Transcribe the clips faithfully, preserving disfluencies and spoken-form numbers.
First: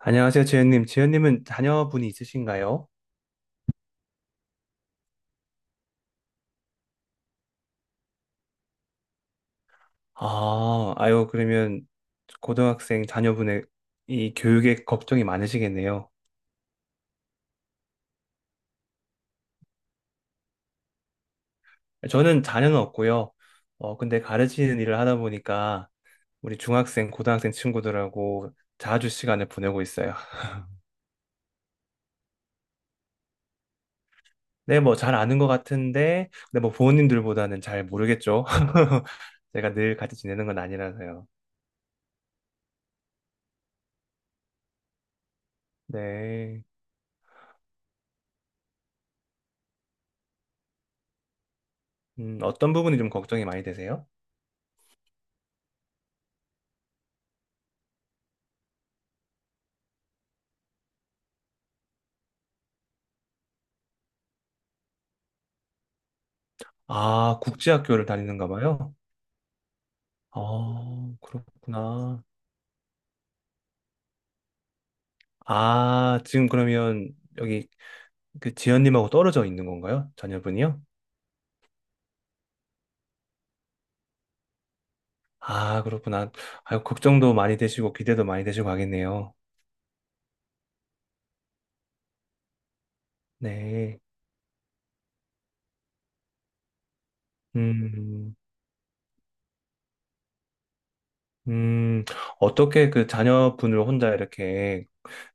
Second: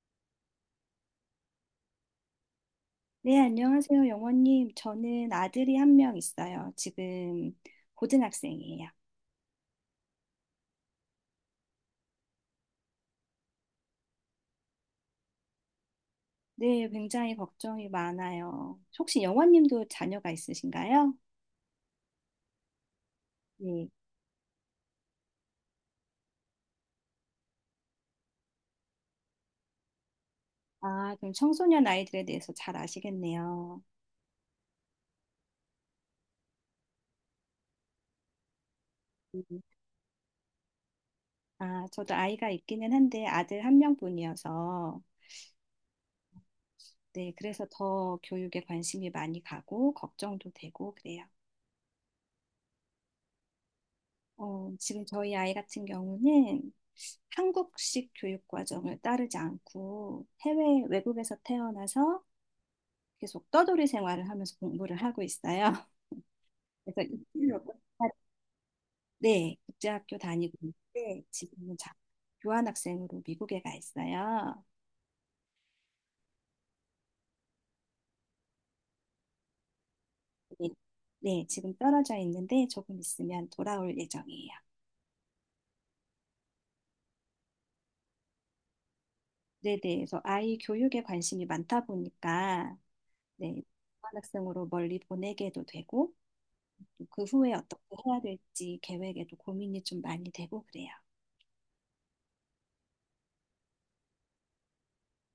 안녕하세요, 재현님. 재현님은 자녀분이 있으신가요? 네, 안녕하세요, 영원님. 저는 아들이 한 명 있어요. 지금 고등학생이에요. 아, 아유, 그러면 고등학생 자녀분의 이 교육에 걱정이 많으시겠네요. 네, 굉장히 걱정이 많아요. 혹시 영원님도 자녀가 있으신가요? 저는 자녀는 없고요. 네. 어, 근데 가르치는 일을 하다 보니까 우리 중학생, 고등학생 친구들하고 자주 시간을 보내고 있어요. 아, 그럼 청소년 아이들에 대해서 잘 아시겠네요. 네, 뭐 잘 아는 것 같은데, 근데 뭐 부모님들보다는 잘 모르겠죠. 음, 제가 늘 같이 지내는 건 아니라서요. 아, 저도 아이가 있기는 한데 아들 한 명뿐이어서 네. 네, 그래서 더 교육에 관심이 많이 가고 걱정도 되고 그래요. 음, 어떤 부분이 좀 걱정이 많이 되세요? 어, 지금 저희 아이 같은 경우는 한국식 교육 과정을 따르지 않고 해외 외국에서 태어나서 계속 떠돌이 생활을 하면서 공부를 하고 있어요. 그래서 아, 이틀로 국제학교를 다니는가 봐요. 네, 국제학교 다니고 어, 있는데 지금은 자- 그렇구나. 교환학생으로 미국에 가 있어요. 아, 지금 그러면 여기 그 지연님하고 떨어져 있는 건가요? 네, 자녀분이요? 네, 지금 떨어져 있는데 조금 있으면 돌아올 예정이에요. 아, 그렇구나. 아유, 걱정도 많이 되시고 기대도 많이 되시고 하겠네요. 네, 네. 그래서 아이 교육에 관심이 많다 보니까 네, 네. 교환학생으로 멀리 보내게도 되고 그 후에 어떻게 해야 음. 될지 계획에도 고민이 좀 많이 되고 그래요. 음. 어떻게 그 자녀분을 혼자 이렇게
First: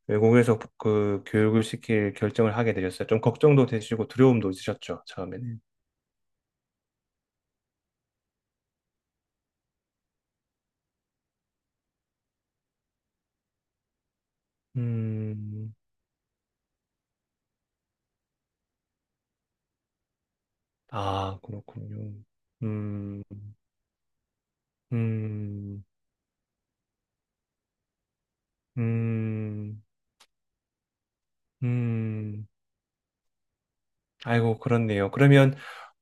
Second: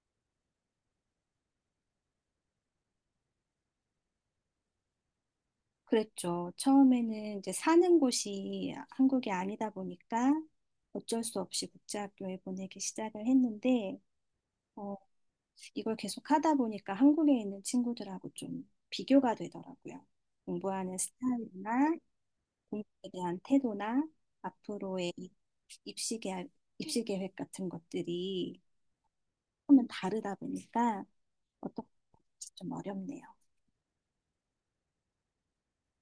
외국에서 그 교육을 시킬 결정을 하게 되셨어요? 좀 걱정도 되시고 두려움도 있으셨죠, 처음에는. 그랬죠. 처음에는 이제 사는 곳이 한국이 아니다 보니까 어쩔 수 없이 국제학교에 보내기 시작을 했는데, 어, 음. 이걸 계속 하다 보니까 한국에 있는 친구들하고 좀 비교가 되더라고요. 공부하는 아, 스타일이나 그렇군요. 공부에 음. 대한 태도나 앞으로의 이- 음. 입시 계획, 입시 계획 같은 것들이 음. 조금은 다르다 보니까 어떻게 음. 좀 어렵네요. 아이고, 그렇네요. 그러면,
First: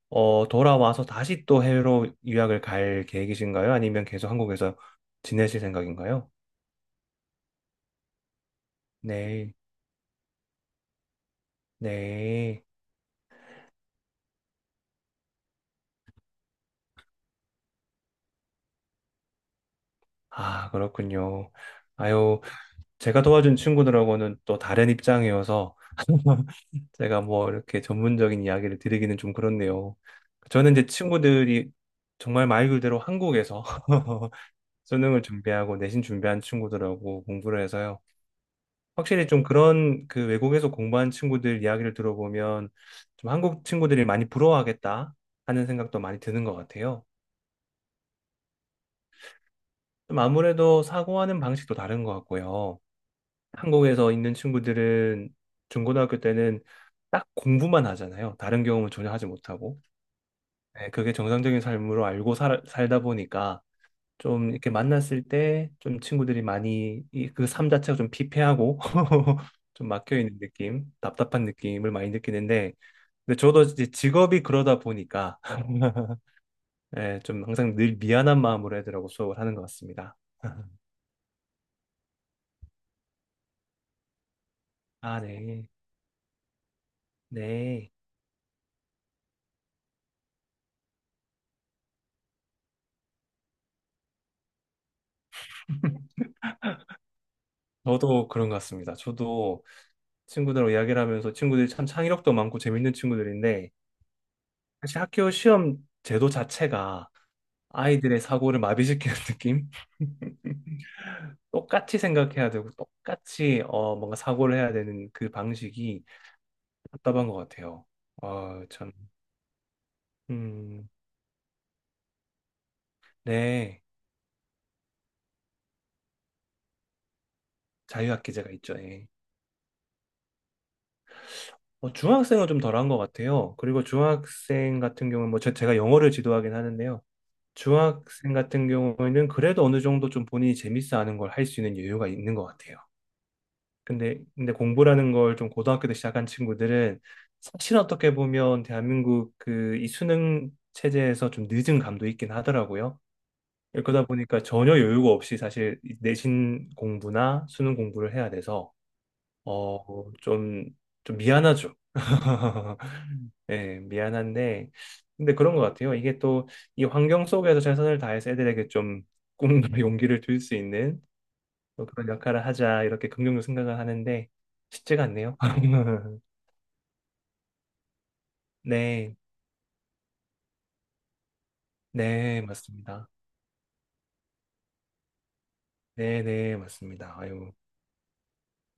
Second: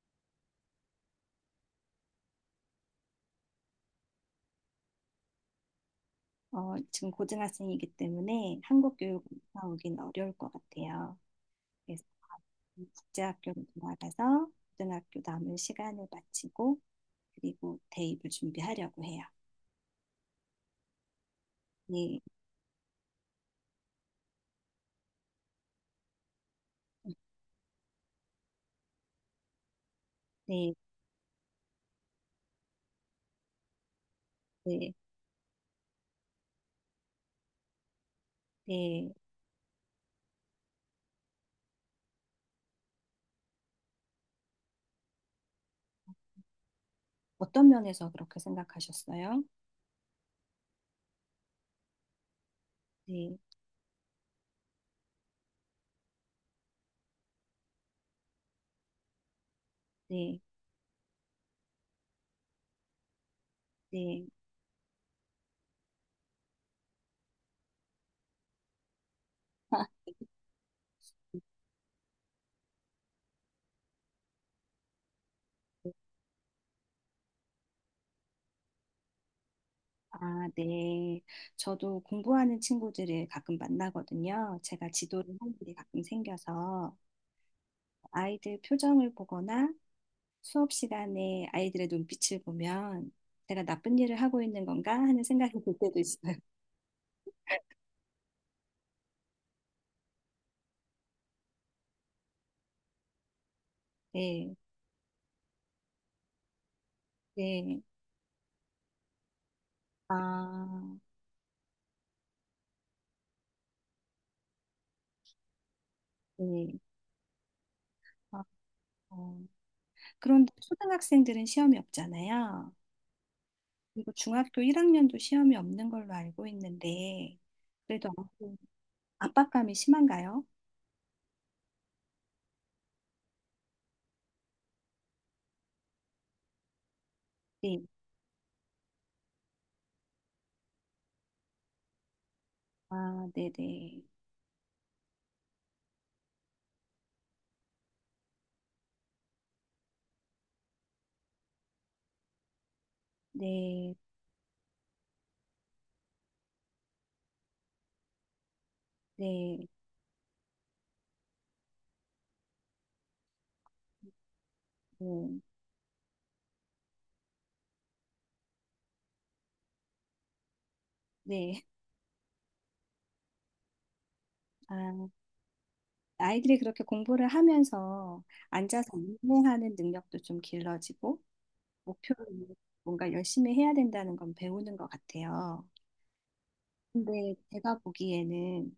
어, 돌아와서 다시 또 해외로 유학을 갈 계획이신가요? 아니면 계속 한국에서 지내실 생각인가요? 어, 지금 고등학생이기 때문에 한국 교육을 네, 나오긴 어려울 것 같아요. 그래서 네. 국제학교로 돌아가서 고등학교 남은 시간을 마치고 그리고 대입을 준비하려고 해요. 아, 그렇군요. 네, 아유, 제가 도와준 친구들하고는 또 다른 입장이어서 제가 뭐 이렇게 전문적인 이야기를 드리기는 좀 그렇네요. 저는 네, 이제 친구들이 정말 말 그대로 한국에서 네, 수능을 준비하고 내신 준비한 친구들하고 공부를 해서요. 네. 확실히 좀 그런 그 외국에서 공부한 친구들 이야기를 들어보면 좀 한국 친구들이 많이 부러워하겠다 하는 생각도 많이 드는 것 같아요. 어떤 면에서 그렇게 생각하셨어요? 좀 아무래도 사고하는 방식도 다른 것 같고요. 네, 한국에서 있는 친구들은 중고등학교 때는 딱 공부만 하잖아요. 다른 경험을 전혀 하지 못하고. 네, 네, 그게 정상적인 삶으로 알고 살, 살다 보니까 네. 좀 이렇게 만났을 때 좀 친구들이 많이 이 그 삶 자체가 좀 피폐하고 좀 막혀 있는 느낌, 답답한 느낌을 많이 느끼는데 근데 저도 이제 직업이 그러다 보니까 예, 좀 항상 늘 미안한 마음으로 애들하고 수업을 하는 것 같습니다. 아, 네. 저도 공부하는 친구들을 가끔 만나거든요. 제가 아, 지도를 하는 네. 일이 가끔 생겨서 네. 아이들 표정을 보거나 수업 시간에 아이들의 눈빛을 보면 제가 나쁜 일을 하고 있는 건가 하는 생각이 들 때도 있어요. 저도 그런 것 같습니다. 저도 친구들하고 이야기를 하면서 친구들이 참 창의력도 많고 재밌는 친구들인데 네, 사실 학교 시험 제도 자체가 네. 아이들의 사고를 마비시키는 느낌? 아, 똑같이 생각해야 되고 똑같이 어, 뭔가 사고를 해야 되는 그 방식이 네. 답답한 것 같아요. 아, 어, 참. 어. 그런데 음. 초등학생들은 시험이 없잖아요. 네. 그리고 중학교 일 학년도 시험이 없는 걸로 알고 있는데, 그래도 아 자유학기제가 있죠. 예. 압박감이 심한가요? 어, 중학생은 좀 덜한 것 같아요. 그리고 중학생 같은 경우는 뭐 제, 제가 영어를 지도하긴 하는데요. 네. 중학생 같은 경우에는 그래도 어느 정도 좀 본인이 재밌어 하는 걸 할 수 있는 여유가 있는 것 같아요. 아, 네네. 근데 근데 공부라는 걸 좀 고등학교 때 시작한 친구들은 사실 어떻게 보면 대한민국 그 이 수능 체제에서 좀 늦은 감도 있긴 하더라고요. 네, 그러다 보니까 전혀 여유가 없이 사실 내신 공부나 수능 공부를 해야 돼서 네, 어, 좀, 좀 미안하죠. 예, 미안한데, 근데 네, 그런 것 같아요. 이게 또 이 환경 속에서 최선을 다해서 애들에게 좀 꿈과 용기를 줄 수 있는 네. 또 그런 역할을 하자, 이렇게 긍정적으로 생각을 하는데, 쉽지가 아, 않네요. 아이들이 그렇게 공부를 하면서 앉아서 네, 인내하는 능력도 좀 길러지고, 목표 네, 를 맞습니다. 뭔가 열심히 해야 된다는 건 배우는 것 같아요. 네, 네, 맞습니다. 근데 아유, 제가 보기에는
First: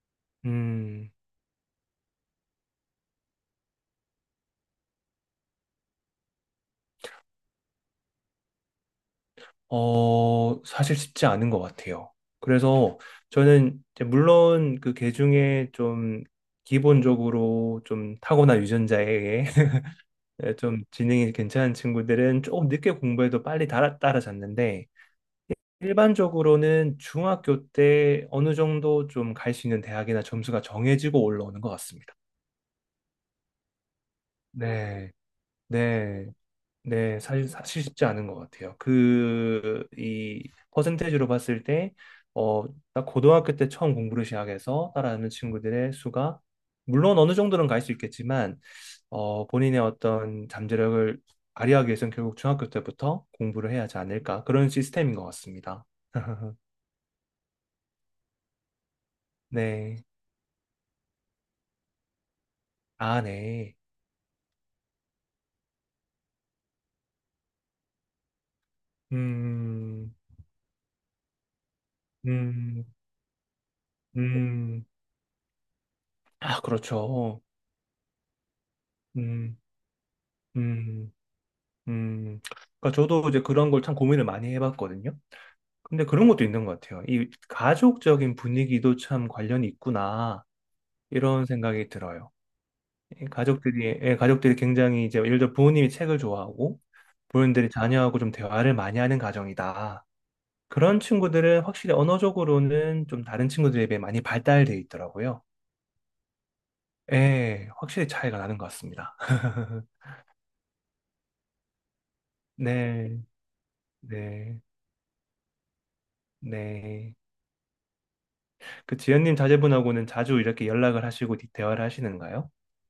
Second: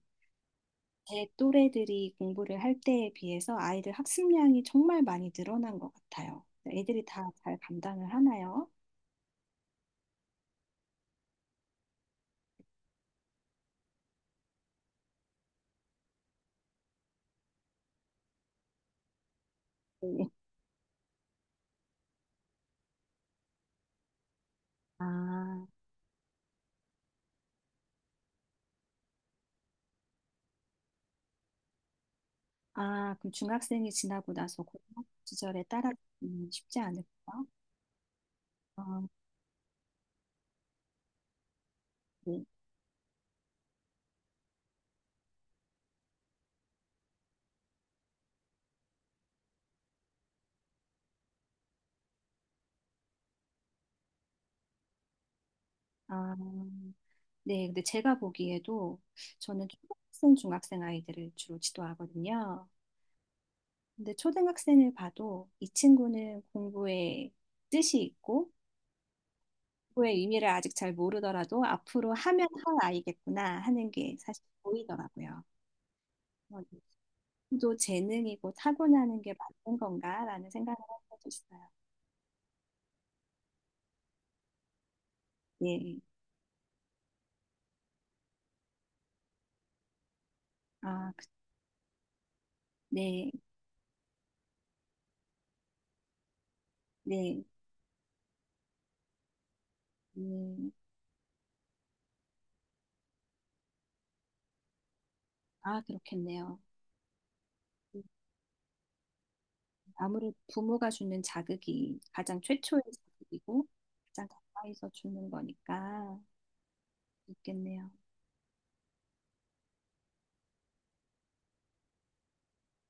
음. 제 또래들이 공부를 할 때에 비해서 아이들 학습량이 정말 많이 늘어난 것 같아요. 애들이 다 잘 감당을 하나요? 어, 사실 쉽지 않은 것 같아요. 그래서 저는 이제 물론 그 계중에 좀 기본적으로 좀 타고난 유전자에 의해 네. 좀 지능이 괜찮은 친구들은 조금 늦게 공부해도 빨리 따라, 따라잡는데 아, 일반적으로는 중학교 때 어느 정도 좀 갈 수 있는 대학이나 점수가 정해지고 올라오는 것 같습니다. 아, 그럼 중학생이 지나고 나서 고등학교 네, 시절에 네. 따라가기는 쉽지 네, 않을까요? 사실, 사실 쉽지 않은 것 같아요. 아, 그, 이, 퍼센테이지로 봤을 때, 네. 어, 딱 고등학교 때 처음 공부를 시작해서 따라하는 친구들의 수가, 물론 어느 정도는 갈 수 있겠지만, 어, 본인의 어떤 잠재력을 발휘하기 위해서는 결국 중학교 때부터 공부를 해야 하지 않을까. 그런 시스템인 것 같습니다. 아, 네. 근데 제가 보기에도 저는 네. 초등학생, 중학생 아이들을 주로 지도하거든요. 아, 네. 근데 초등학생을 봐도 이 친구는 공부에 뜻이 있고 음. 공부의 의미를 아직 잘 모르더라도 앞으로 하면 할 음. 아이겠구나 하는 게 사실 음. 보이더라고요. 아, 그렇죠. 또 재능이고 타고나는 게 음. 맞는 건가라는 생각을 한 음. 적도 있어요. 음, 그러니까 저도 이제 그런 걸 참 고민을 많이 해봤거든요. 네, 근데 그런 것도 있는 것 같아요. 이 가족적인 분위기도 참 관련이 있구나 아, 그- 이런 생각이 들어요. 이 네, 가족들이 예, 가족들이 굉장히 이제 예를 들어 부모님이 책을 좋아하고 네, 부모님들이 자녀하고 좀 대화를 많이 하는 가정이다. 음, 그런 친구들은 확실히 언어적으로는 좀 다른 친구들에 비해 많이 발달돼 있더라고요. 아, 그렇겠네요. 예, 음, 확실히 차이가 나는 것 같습니다. 아무래도 부모가 주는 자극이 가장 최초의 네, 자극이고 가장 네, 가까이서 주는 거니까 네. 있겠네요. 그 지연님 자제분하고는 자주 이렇게 연락을 하시고 대화를 하시는가요?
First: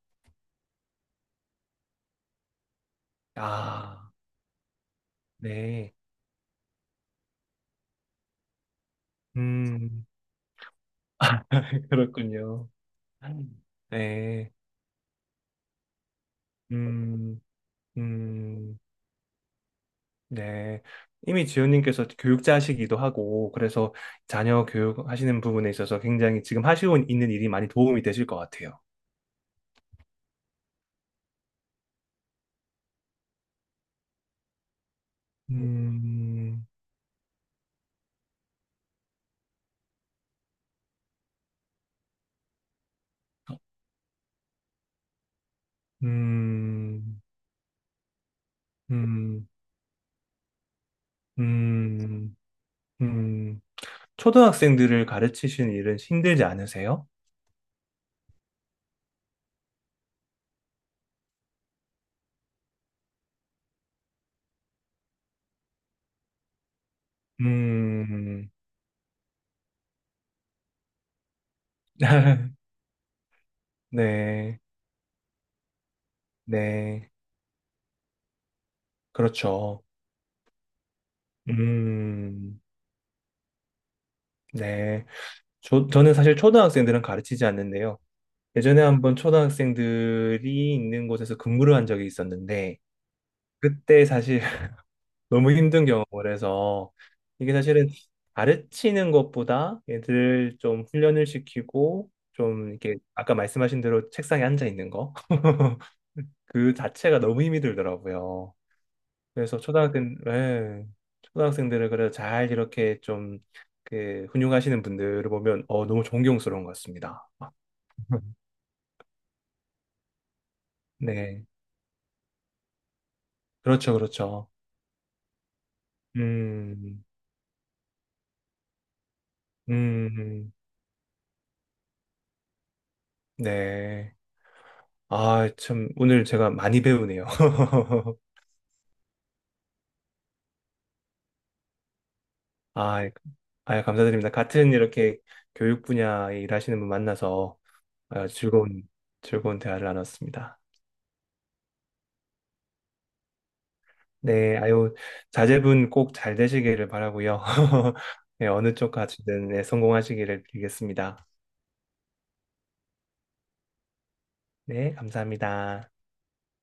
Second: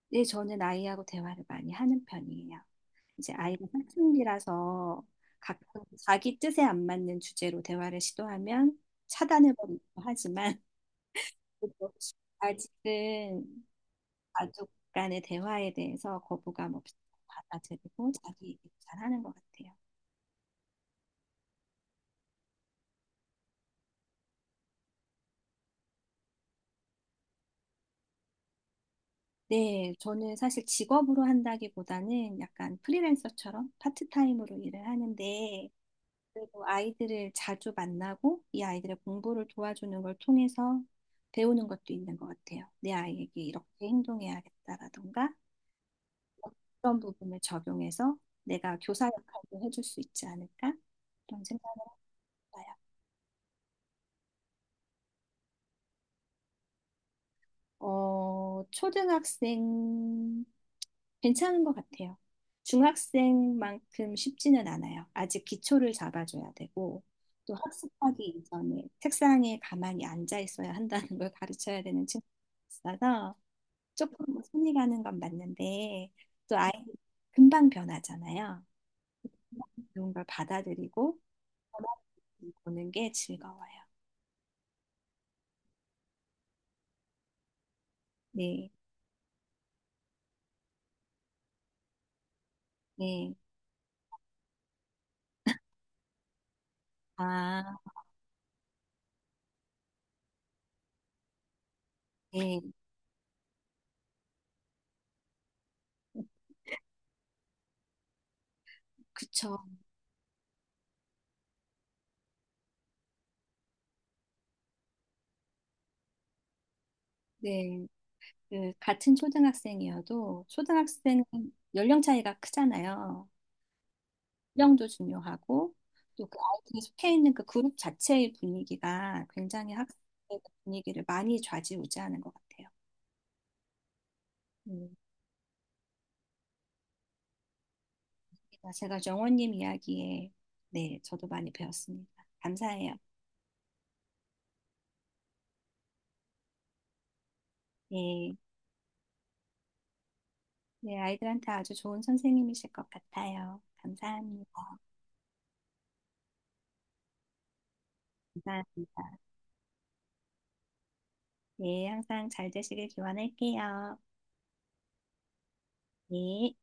네, 저는 아이하고 대화를 많이 하는 편이에요. 이제 아이가 아, 사춘기라서 가끔 네. 자기 뜻에 안 맞는 주제로 대화를 시도하면 차단해 버리기도 음, 하지만 그래도 그렇군요. 아직은 네. 가족 간의 대화에 대해서 거부감 없이 음. 받아들이고 자기 얘기를 음. 잘 하는 것 같아요. 네. 이미 지연님께서 교육자시기도 하고, 그래서 자녀 교육하시는 부분에 있어서 굉장히 지금 하시고 있는 일이 많이 도움이 되실 것 같아요. 네, 저는 사실 직업으로 한다기보다는 약간 프리랜서처럼 파트타임으로 일을 하는데 그리 음. 고 아이들을 자주 만나고 이 아이들의 공부를 도와주는 걸 통해서 배우는 것도 있는 것 같아요. 내 아이에게 이렇게 행동해야겠다라던가 그런 음. 부분을 적용해서 내가 교사 음. 역할도 해줄 수 있지 않을까? 그런 생각을 음. 했어요. 음. 초등학생들을 가르치시는 일은 힘들지 않으세요? 어, 초등학생 괜찮은 것 같아요. 중학생만큼 쉽지는 않아요. 아직 기초를 잡아줘야 되고, 또 학습하기 음. 이전에 책상에 가만히 앉아 있어야 한다는 걸 가르쳐야 되는 친구가 있어서 조금 뭐 네, 손이 가는 건 맞는데, 또 아이 네, 금방 변하잖아요. 그렇죠. 그런 걸 받아들이고, 변화를 음. 보는 게 즐거워요. 네. 저, 저는 사실 초등학생들은 가르치지 않는데요. 네, 예전에 한번 초등학생들이 있는 곳에서 근무를 한 적이 있었는데, 네. 그때 사실 너무 힘든 경험을 해서, 이게 아, 사실은 가르치는 것보다 얘들 좀 훈련을 시키고, 네. 좀 이렇게 아까 말씀하신 대로 책상에 앉아 있는 거, 그 자체가 너무 힘이 들더라고요. 그쵸. 그래서 초등학생, 예, 초등학생들을 그래 잘 이렇게 좀, 그, 훈육하시는 분들을 보면, 어, 너무 존경스러운 것 같습니다. 네. 그 같은 초등학생이어도 초등학생은 네. 연령 차이가 크잖아요. 그렇죠, 그렇죠. 연령도 중요하고 또 그 아이들이 음. 속해 있는 그 그룹 자체의 분위기가 굉장히 학생의 음. 분위기를 많이 좌지우지하는 것 같아요. 네. 음, 아, 참, 오늘 제가 많이 배우네요. 제가 정원님 이야기에 네, 저도 많이 배웠습니다. 감사해요. 아, 아, 감사드립니다. 같은 이렇게 교육 분야에 일하시는 분 만나서 아, 네, 즐거운, 즐거운 대화를 나눴습니다. 네, 아이들한테 아주 좋은 선생님이실 것 같아요. 네, 감사합니다. 아유, 자제분 꼭 잘 되시기를 바라고요. 네, 어느 쪽 감사합니다. 가시든 네, 성공하시기를 빌겠습니다. 네, 항상 잘 되시길 기원할게요. 네, 감사합니다. 네.